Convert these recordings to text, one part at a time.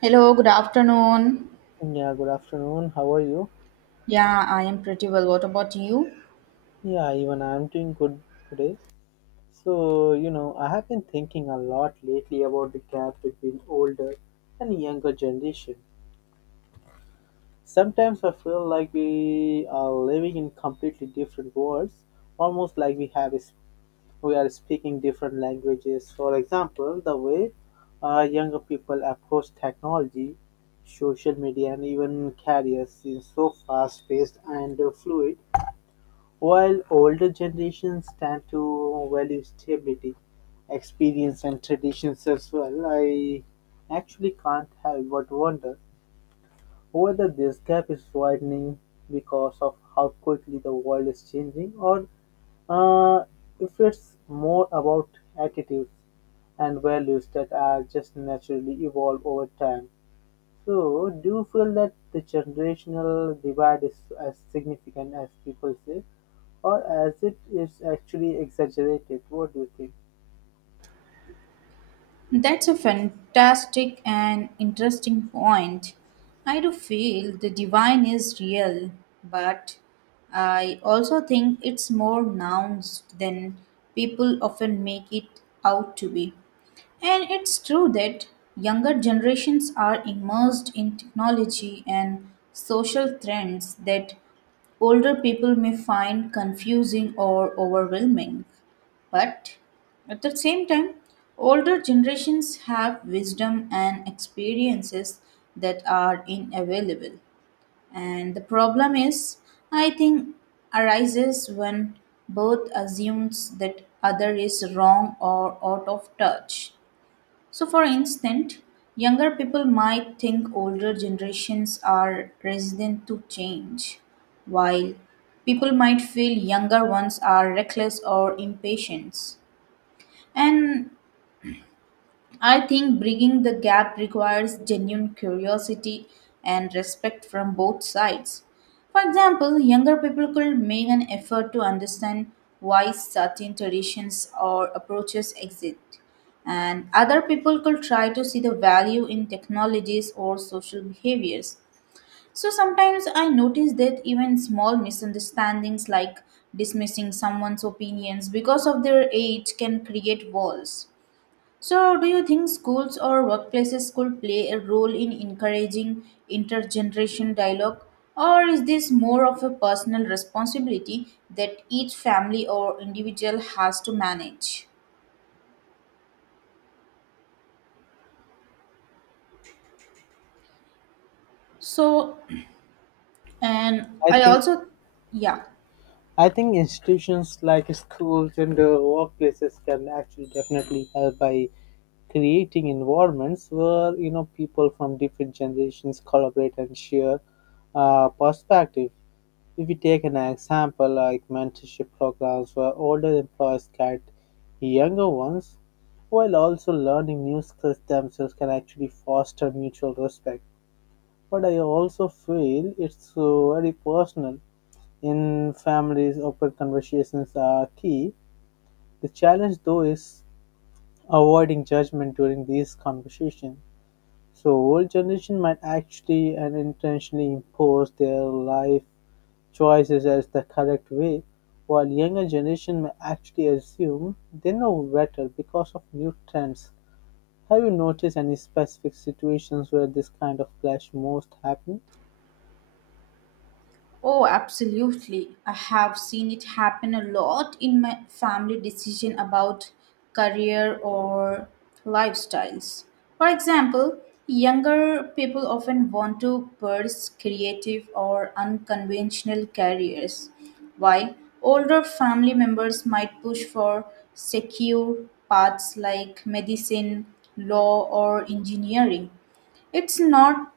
Hello, good afternoon. Yeah, good afternoon. How are you? Yeah, I am pretty well. What about you? Yeah, even I'm doing good today. So, I have been thinking a lot lately about the gap between older and younger generation. Sometimes I feel like we are living in completely different worlds, almost like we have is we are speaking different languages. For example, the way younger people approach technology, social media, and even careers is so fast-paced and fluid. While older generations tend to value stability, experience, and traditions as well, I actually can't help but wonder whether this gap is widening because of how quickly the world is changing, or uh, if it's more about attitudes and values that are just naturally evolve over time. So, do you feel that the generational divide is as significant as people say, or as it is actually exaggerated? What do you think? That's a fantastic and interesting point. I do feel the divine is real, but I also think it's more nuanced than people often make it out to be. And it's true that younger generations are immersed in technology and social trends that older people may find confusing or overwhelming. But at the same time, older generations have wisdom and experiences that are inavailable. And the problem is, I think, arises when both assumes that other is wrong or out of touch. So, for instance, younger people might think older generations are resistant to change, while people might feel younger ones are reckless or impatient. And I think bridging the gap requires genuine curiosity and respect from both sides. For example, younger people could make an effort to understand why certain traditions or approaches exist, and other people could try to see the value in technologies or social behaviors. So sometimes I notice that even small misunderstandings like dismissing someone's opinions because of their age can create walls. So, do you think schools or workplaces could play a role in encouraging intergeneration dialogue? Or is this more of a personal responsibility that each family or individual has to manage? So, and I I think also, yeah. I think institutions like schools and workplaces can actually definitely help by creating environments where people from different generations collaborate and share perspective. If we take an example like mentorship programs where older employees guide younger ones while also learning new skills themselves can actually foster mutual respect. But I also feel it's very personal. In families, open conversations are key. The challenge though is avoiding judgment during these conversations. So old generation might actually and intentionally impose their life choices as the correct way, while younger generation may actually assume they know better because of new trends. Have you noticed any specific situations where this kind of clash most happen? Oh, absolutely. I have seen it happen a lot in my family decision about career or lifestyles. For example, younger people often want to pursue creative or unconventional careers, while older family members might push for secure paths like medicine, law, or engineering. It's not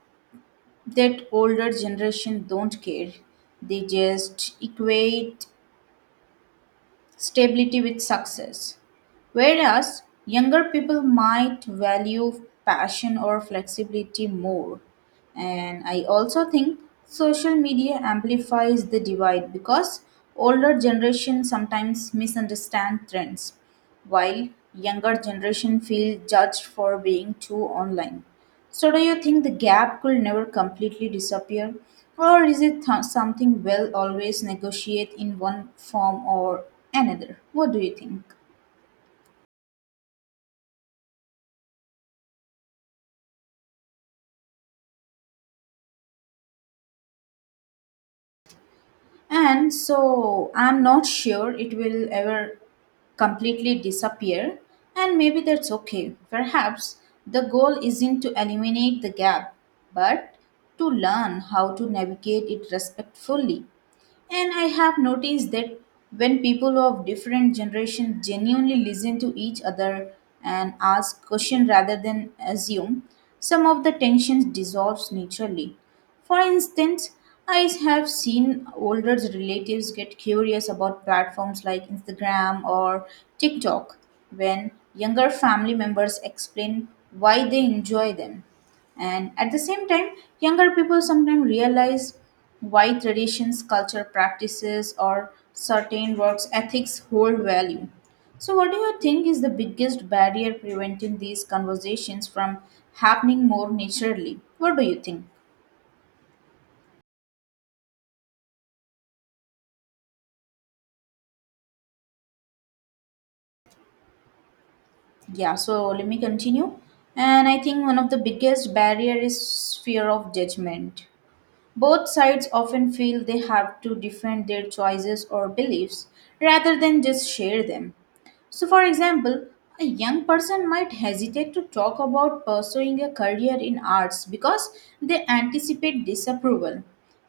that older generation don't care. They just equate stability with success. Whereas younger people might value passion or flexibility more. And I also think social media amplifies the divide because older generation sometimes misunderstand trends while younger generation feel judged for being too online. So do you think the gap could never completely disappear or is it something we'll always negotiate in one form or another? What do you think? And so I'm not sure it will ever completely disappear and maybe that's okay. Perhaps the goal isn't to eliminate the gap but to learn how to navigate it respectfully. And I have noticed that when people of different generations genuinely listen to each other and ask questions rather than assume, some of the tensions dissolves naturally. For instance, I have seen older relatives get curious about platforms like Instagram or TikTok when younger family members explain why they enjoy them. And at the same time, younger people sometimes realize why traditions, culture, practices, or certain works ethics hold value. So, what do you think is the biggest barrier preventing these conversations from happening more naturally? What do you think? Yeah, so let me continue. And I think one of the biggest barrier is fear of judgment. Both sides often feel they have to defend their choices or beliefs rather than just share them. So, for example, a young person might hesitate to talk about pursuing a career in arts because they anticipate disapproval.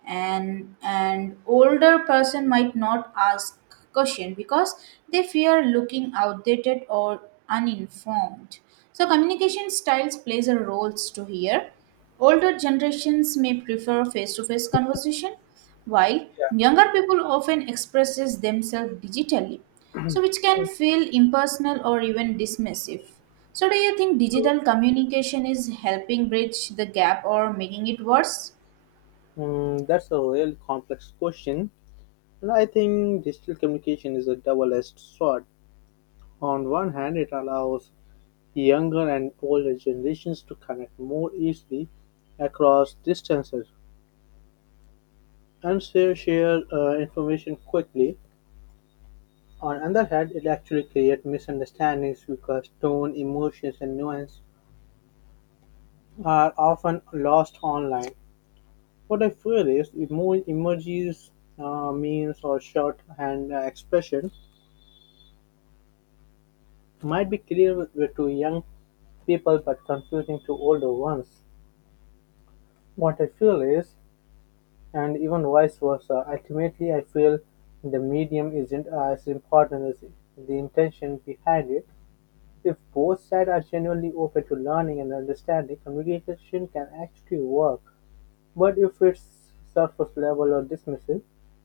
And an older person might not ask question because they fear looking outdated or uninformed. So communication styles plays a role to here. Older generations may prefer face-to-face conversation, while younger people often expresses themselves digitally so which can feel impersonal or even dismissive. So, do you think digital communication is helping bridge the gap or making it worse? Mm, that's a real complex question, and I think digital communication is a double-edged sword. On one hand, it allows younger and older generations to connect more easily across distances and share information quickly. On the other hand, it actually creates misunderstandings because tone, emotions, and nuance are often lost online. What I feel is emojis, memes, or shorthand expressions might be clear with to young people but confusing to older ones. What I feel is, and even vice versa, ultimately I feel the medium isn't as important as the intention behind it. If both sides are genuinely open to learning and understanding, communication can actually work. But if it's surface level or dismissive,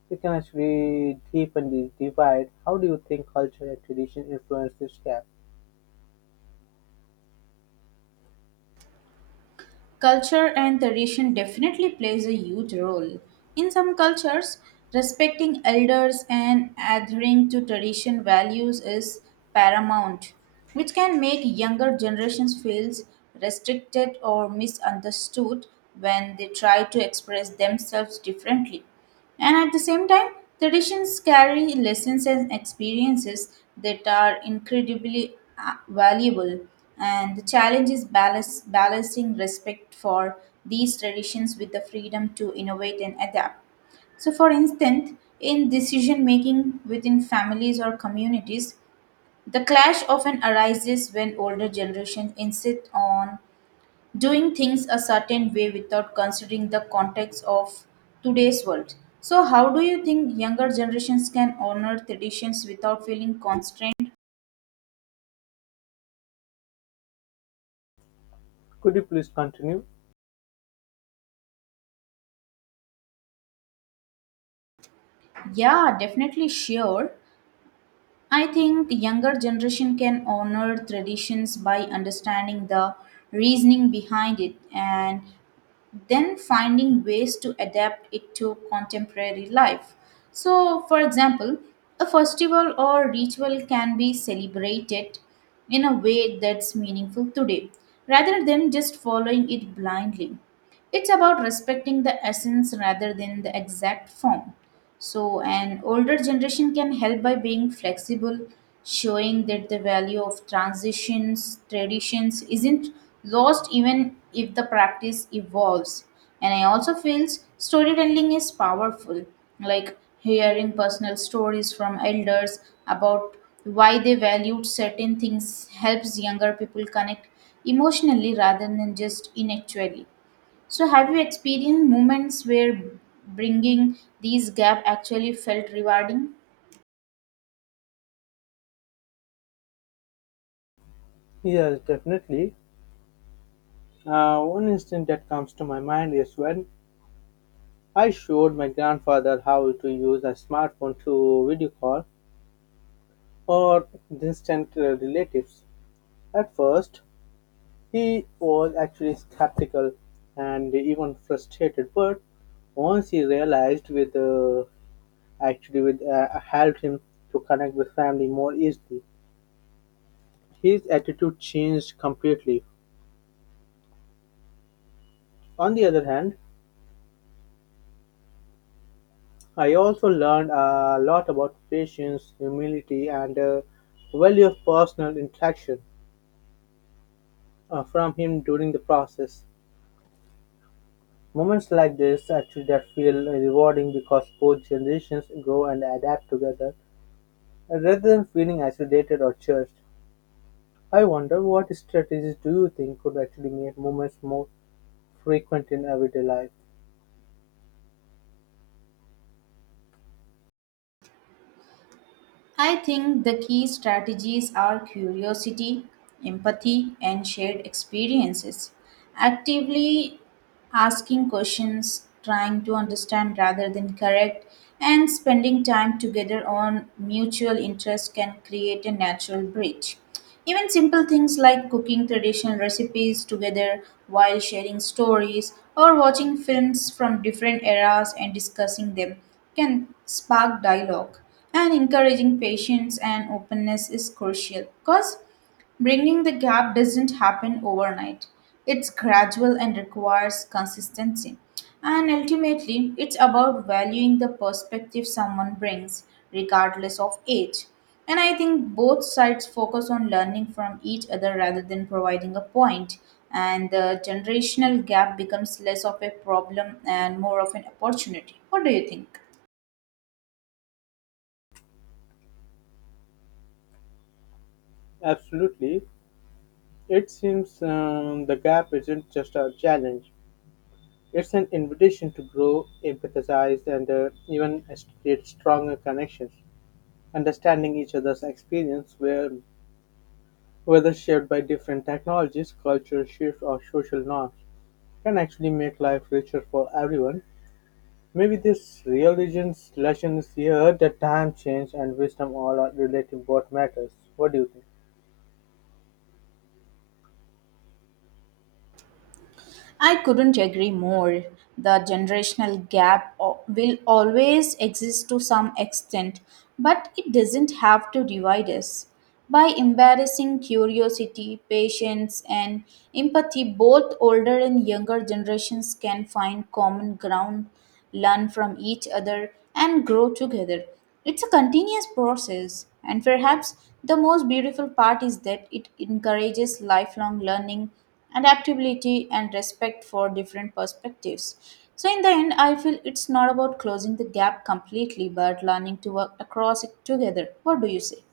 it can actually deepen the divide. How do you think culture and tradition influence this gap? Culture and tradition definitely plays a huge role. In some cultures, respecting elders and adhering to tradition values is paramount, which can make younger generations feel restricted or misunderstood when they try to express themselves differently. And at the same time, traditions carry lessons and experiences that are incredibly valuable. And the challenge is balance, balancing respect for these traditions with the freedom to innovate and adapt. So, for instance, in decision making within families or communities, the clash often arises when older generations insist on doing things a certain way without considering the context of today's world. So, how do you think younger generations can honor traditions without feeling constrained? Could you please continue? Yeah, definitely sure. I think younger generation can honor traditions by understanding the reasoning behind it and then finding ways to adapt it to contemporary life. So, for example, a festival or ritual can be celebrated in a way that's meaningful today rather than just following it blindly. It's about respecting the essence rather than the exact form. So, an older generation can help by being flexible, showing that the value of transitions, traditions isn't lost even if the practice evolves. And I also feel storytelling is powerful, like hearing personal stories from elders about why they valued certain things helps younger people connect emotionally rather than just intellectually. So, have you experienced moments where bringing these gap actually felt rewarding? Yes, definitely. One instance that comes to my mind is when I showed my grandfather how to use a smartphone to video call or distant relatives. At first, he was actually skeptical and even frustrated, but once he realized with actually with helped him to connect with family more easily, his attitude changed completely. On the other hand, I also learned a lot about patience, humility, and value of personal interaction from him during the process. Moments like this actually that feel rewarding because both generations grow and adapt together, rather than feeling isolated or judged. I wonder what strategies do you think could actually make movements more frequent in everyday life? I think the key strategies are curiosity, empathy, and shared experiences. Actively asking questions, trying to understand rather than correct, and spending time together on mutual interests can create a natural bridge. Even simple things like cooking traditional recipes together while sharing stories or watching films from different eras and discussing them can spark dialogue. And encouraging patience and openness is crucial because bringing the gap doesn't happen overnight. It's gradual and requires consistency. And ultimately, it's about valuing the perspective someone brings, regardless of age. And I think both sides focus on learning from each other rather than providing a point. And the generational gap becomes less of a problem and more of an opportunity. What do you think? Absolutely. It seems the gap isn't just a challenge, it's an invitation to grow, empathize, and even create stronger connections. Understanding each other's experience, whether shared by different technologies, cultural shifts, or social norms, can actually make life richer for everyone. Maybe this religion slash here the time change and wisdom all are relative what matters. What do you think? I couldn't agree more. The generational gap will always exist to some extent, but it doesn't have to divide us. By embarrassing curiosity, patience, and empathy, both older and younger generations can find common ground, learn from each other, and grow together. It's a continuous process, and perhaps the most beautiful part is that it encourages lifelong learning, adaptability, and respect for different perspectives. So, in the end, I feel it's not about closing the gap completely, but learning to work across it together. What do you say?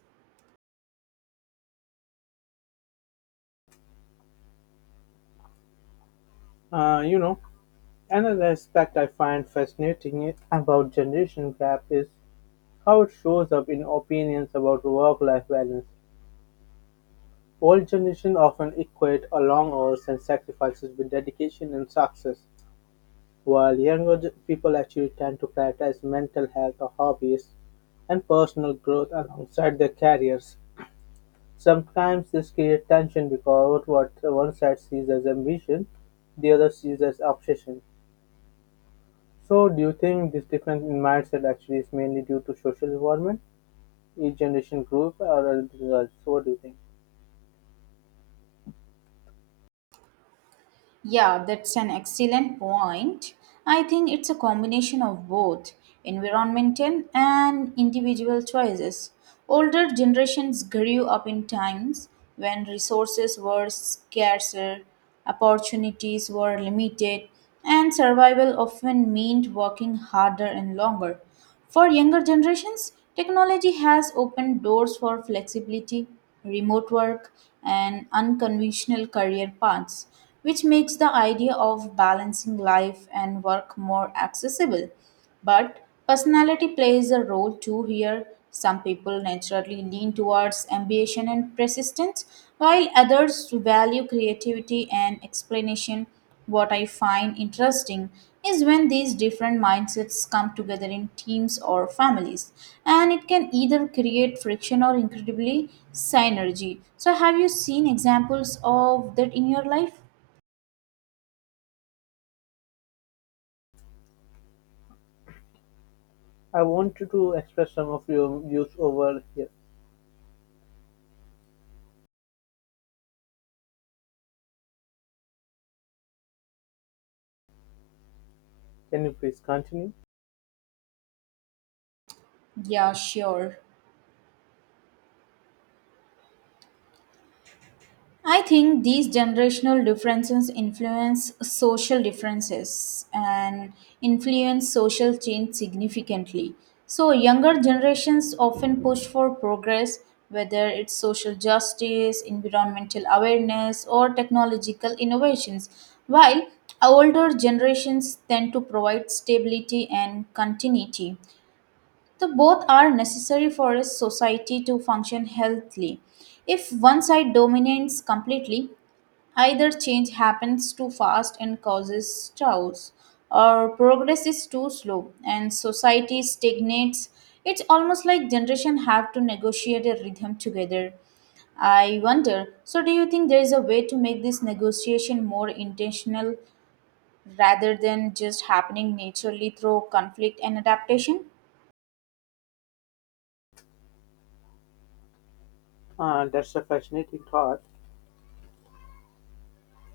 Uh, you know, another aspect I find fascinating about generation gap is how it shows up in opinions about work-life balance. Old generation often equate a long hours and sacrifices with dedication and success, while younger people actually tend to prioritize mental health or hobbies and personal growth alongside their careers. Sometimes this creates tension because what one side sees as ambition, the other sees as obsession. So, do you think this difference in mindset actually is mainly due to social environment, each generation group, or other results? So, what do you think? Yeah, that's an excellent point. I think it's a combination of both environmental and individual choices. Older generations grew up in times when resources were scarcer, opportunities were limited, and survival often meant working harder and longer. For younger generations, technology has opened doors for flexibility, remote work, and unconventional career paths, which makes the idea of balancing life and work more accessible. But personality plays a role too here. Some people naturally lean towards ambition and persistence, while others value creativity and explanation. What I find interesting is when these different mindsets come together in teams or families, and it can either create friction or incredibly synergy. So, have you seen examples of that in your life? I want you to express some of your views over here. Can you please continue? Yeah, sure. I think these generational differences influence social differences and influence social change significantly. So, younger generations often push for progress, whether it's social justice, environmental awareness, or technological innovations, while older generations tend to provide stability and continuity. So, both are necessary for a society to function healthily. If one side dominates completely, either change happens too fast and causes chaos, or progress is too slow and society stagnates. It's almost like generation have to negotiate a rhythm together. I wonder, so do you think there is a way to make this negotiation more intentional rather than just happening naturally through conflict and adaptation? That's a fascinating thought.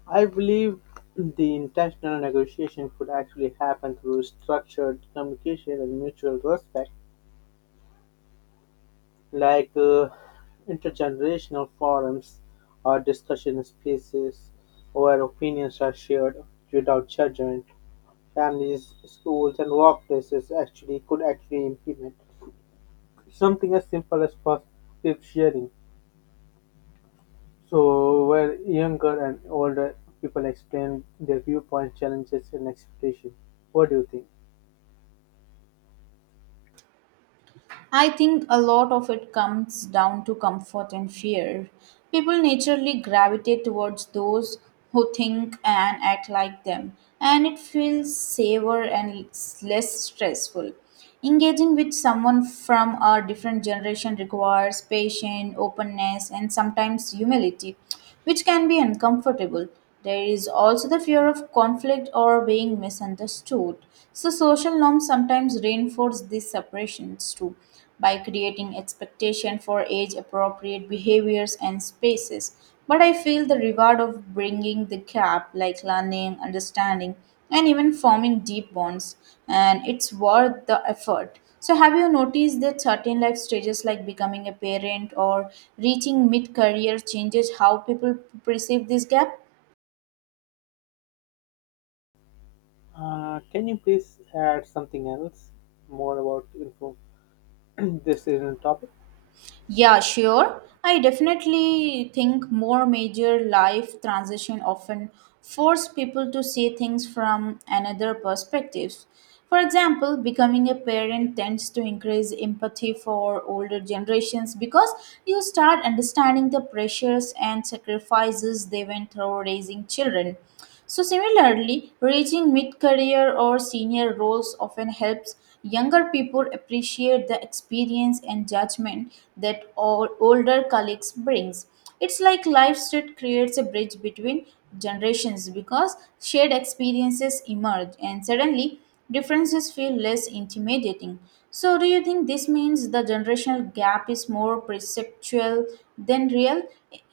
I believe the intentional negotiation could actually happen through structured communication and mutual respect. Like intergenerational forums or discussion spaces where opinions are shared without judgment, families, schools, and workplaces actually could actually implement something as simple as positive sharing. So, where younger and older people explain their viewpoints, challenges, and expectations. What do you think? I think a lot of it comes down to comfort and fear. People naturally gravitate towards those who think and act like them, and it feels safer and less stressful. Engaging with someone from a different generation requires patience, openness, and sometimes humility which can be uncomfortable. There is also the fear of conflict or being misunderstood. So, social norms sometimes reinforce these separations too by creating expectation for age appropriate behaviors and spaces, but I feel the reward of bringing the gap like learning, understanding, and even forming deep bonds, and it's worth the effort. So have you noticed that certain life stages like becoming a parent or reaching mid career changes how people perceive this gap? Can you please add something else more about info this is a topic? Yeah, sure. I definitely think more major life transition often force people to see things from another perspectives. For example, becoming a parent tends to increase empathy for older generations because you start understanding the pressures and sacrifices they went through raising children. So similarly, reaching mid-career or senior roles often helps younger people appreciate the experience and judgment that all older colleagues brings. It's like life stage creates a bridge between generations because shared experiences emerge and suddenly differences feel less intimidating. So do you think this means the generational gap is more perceptual than real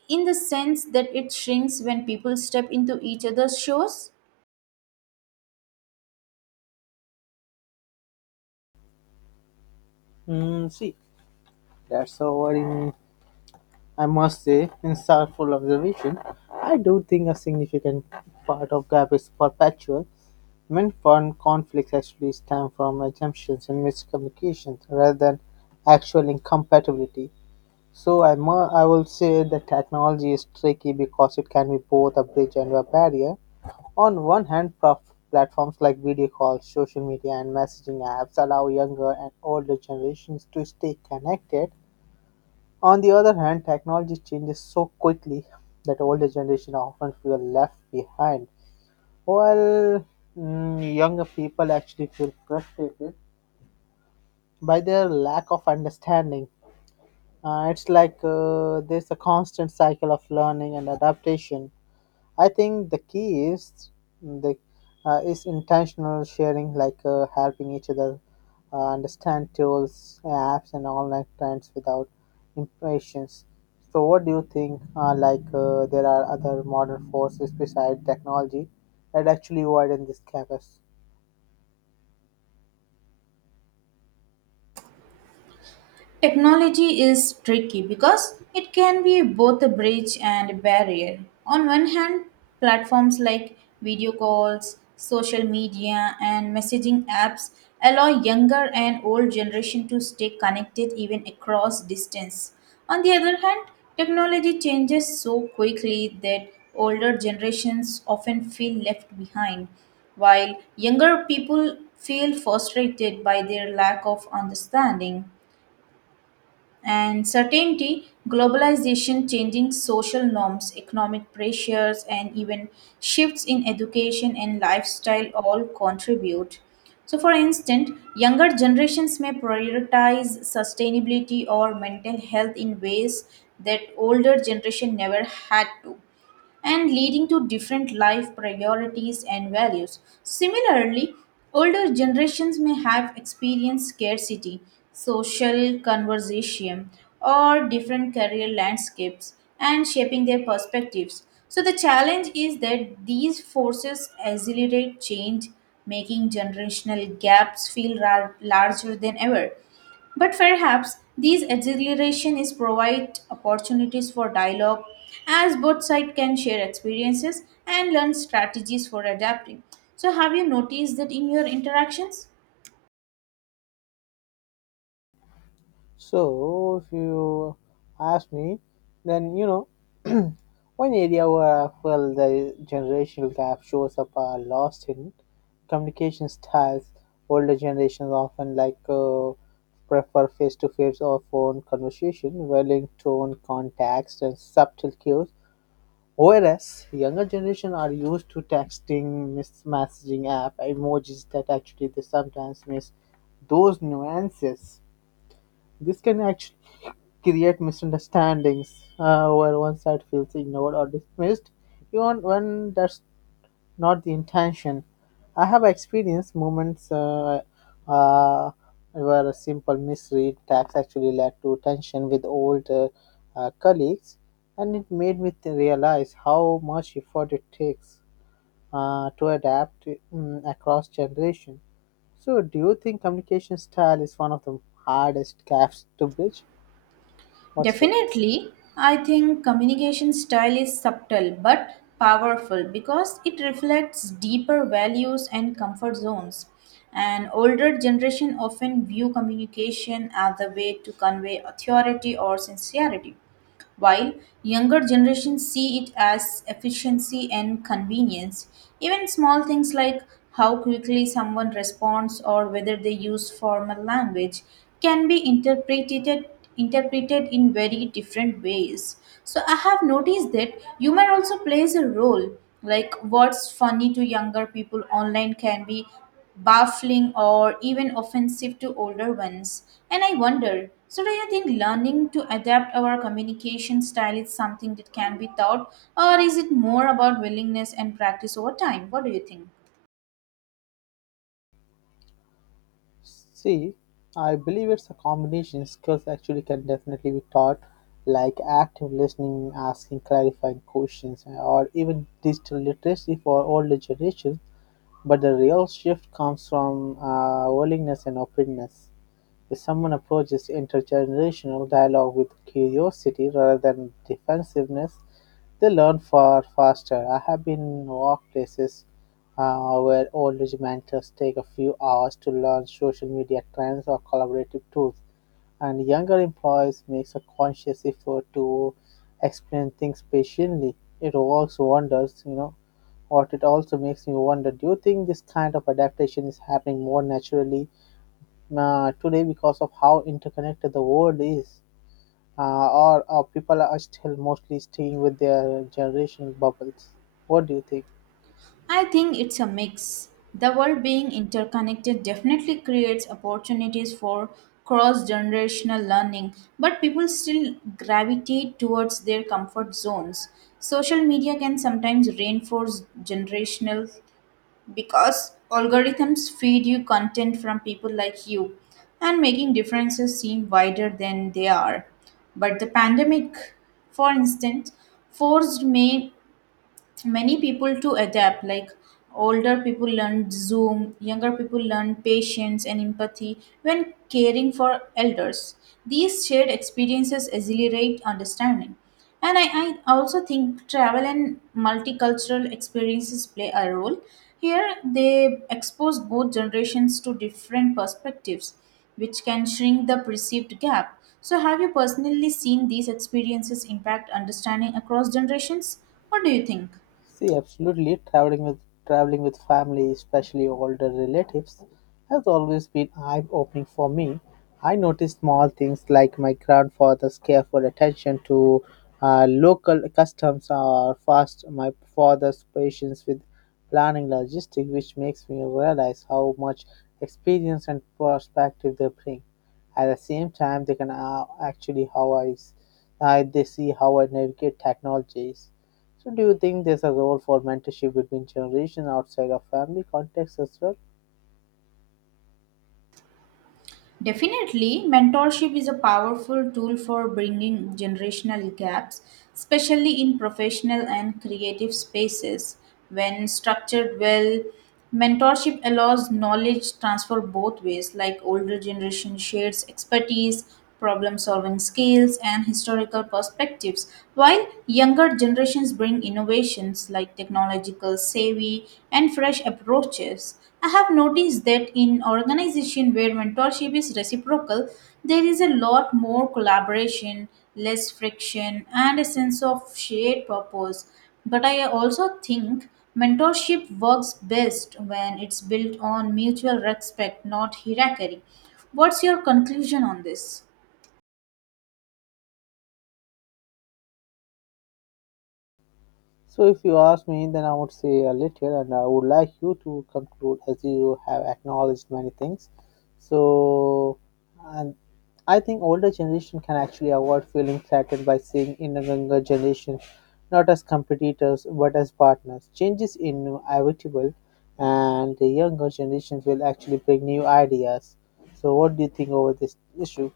in the sense that it shrinks when people step into each other's shoes? Mm, see, that's over in, I must say, insightful observation. I do think a significant part of gap is perpetual. When foreign conflicts actually stem from assumptions and miscommunications rather than actual incompatibility. I will say that technology is tricky because it can be both a bridge and a barrier. On one hand, platforms like video calls, social media, and messaging apps allow younger and older generations to stay connected. On the other hand, technology changes so quickly that older generation often feel left behind, while younger people actually feel frustrated by their lack of understanding. It's like there's a constant cycle of learning and adaptation. I think the key is the is intentional sharing, like helping each other understand tools, apps, and online trends without impatience. So, what do you think? Like there are other modern forces besides technology that actually widen this campus? Technology is tricky because it can be both a bridge and a barrier. On one hand, platforms like video calls, social media, and messaging apps allow younger and old generation to stay connected even across distance. On the other hand, technology changes so quickly that older generations often feel left behind, while younger people feel frustrated by their lack of understanding. And certainty, globalization, changing social norms, economic pressures, and even shifts in education and lifestyle all contribute. So, for instance, younger generations may prioritize sustainability or mental health in ways that older generation never had to and leading to different life priorities and values. Similarly, older generations may have experienced scarcity, social conversation, or different career landscapes and shaping their perspectives. So, the challenge is that these forces accelerate change, making generational gaps feel larger than ever. But perhaps these exhilaration is provide opportunities for dialogue as both sides can share experiences and learn strategies for adapting. So have you noticed that in your interactions? So, if you ask me, then one area where I felt the generational gap shows up are lost in communication styles. Older generations often like prefer face-to-face or phone conversation, valuing tone, context, and subtle cues. Whereas younger generation are used to texting, messaging app, emojis that actually they sometimes miss those nuances. This can actually create misunderstandings where one side feels ignored or dismissed, even when that's not the intention. I have experienced moments uh, where a simple misread text actually led to tension with old colleagues, and it made me to realize how much effort it takes to adapt across generation. So, do you think communication style is one of the hardest gaps to bridge? What say? Definitely, I think communication style is subtle but powerful because it reflects deeper values and comfort zones. And older generation often view communication as a way to convey authority or sincerity while younger generations see it as efficiency and convenience. Even small things like how quickly someone responds or whether they use formal language can be interpreted in very different ways. So I have noticed that humor also plays a role. Like what's funny to younger people online can be baffling or even offensive to older ones. And I wonder so, do you think learning to adapt our communication style is something that can be taught, or is it more about willingness and practice over time? What do you think? See, I believe it's a combination. Skills actually can definitely be taught, like active listening, asking clarifying questions, or even digital literacy for older generations. But the real shift comes from willingness and openness. If someone approaches intergenerational dialogue with curiosity rather than defensiveness, they learn far faster. I have been in workplaces where old mentors take a few hours to learn social media trends or collaborative tools, and younger employees makes a conscious effort to explain things patiently. It works wonders, you know. What it also makes me wonder: do you think this kind of adaptation is happening more naturally today because of how interconnected the world is, or people are still mostly staying with their generational bubbles. What do you think? I think it's a mix. The world being interconnected definitely creates opportunities for cross generational learning, but people still gravitate towards their comfort zones. Social media can sometimes reinforce generational because algorithms feed you content from people like you and making differences seem wider than they are, but the pandemic, for instance, forced me many people to adapt like older people learn Zoom, younger people learn patience and empathy when caring for elders. These shared experiences accelerate understanding, and I also think travel and multicultural experiences play a role here. They expose both generations to different perspectives which can shrink the perceived gap. So have you personally seen these experiences impact understanding across generations? What do you think? See, absolutely, traveling with family, especially older relatives, has always been eye-opening for me. I noticed small things like my grandfather's careful attention to local customs or fast my father's patience with planning logistics, which makes me realize how much experience and perspective they bring. At the same time, they can actually how I, s- I they see how I navigate technologies. So, do you think there's a role for mentorship between generations outside of family context as well? Definitely, mentorship is a powerful tool for bringing generational gaps, especially in professional and creative spaces. When structured well, mentorship allows knowledge transfer both ways, like older generation shares expertise, problem solving skills, and historical perspectives, while younger generations bring innovations like technological savvy and fresh approaches. I have noticed that in organization where mentorship is reciprocal, there is a lot more collaboration, less friction, and a sense of shared purpose. But I also think mentorship works best when it's built on mutual respect, not hierarchy. What's your conclusion on this? So, if you ask me, then I would say a little, and I would like you to conclude as you have acknowledged many things. So, and I think older generation can actually avoid feeling threatened by seeing in a younger generation not as competitors but as partners. Change is inevitable, and the younger generations will actually bring new ideas. So, what do you think over this issue?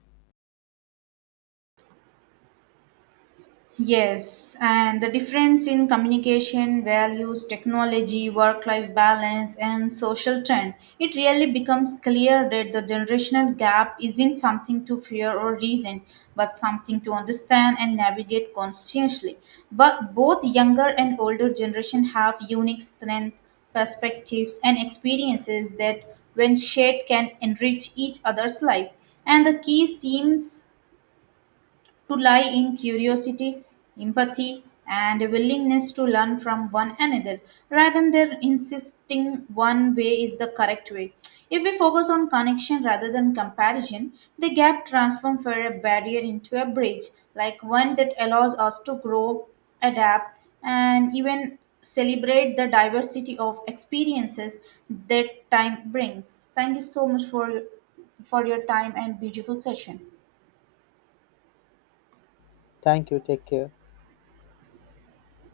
Yes, and the difference in communication, values, technology, work life balance, and social trend, it really becomes clear that the generational gap isn't something to fear or reason, but something to understand and navigate consciously. But both younger and older generation have unique strength, perspectives, and experiences that, when shared, can enrich each other's life. And the key seems to lie in curiosity, empathy, and a willingness to learn from one another rather than insisting one way is the correct way. If we focus on connection rather than comparison, the gap transforms from a barrier into a bridge, like one that allows us to grow, adapt, and even celebrate the diversity of experiences that time brings. Thank you so much for your time and beautiful session. Thank you. Take care.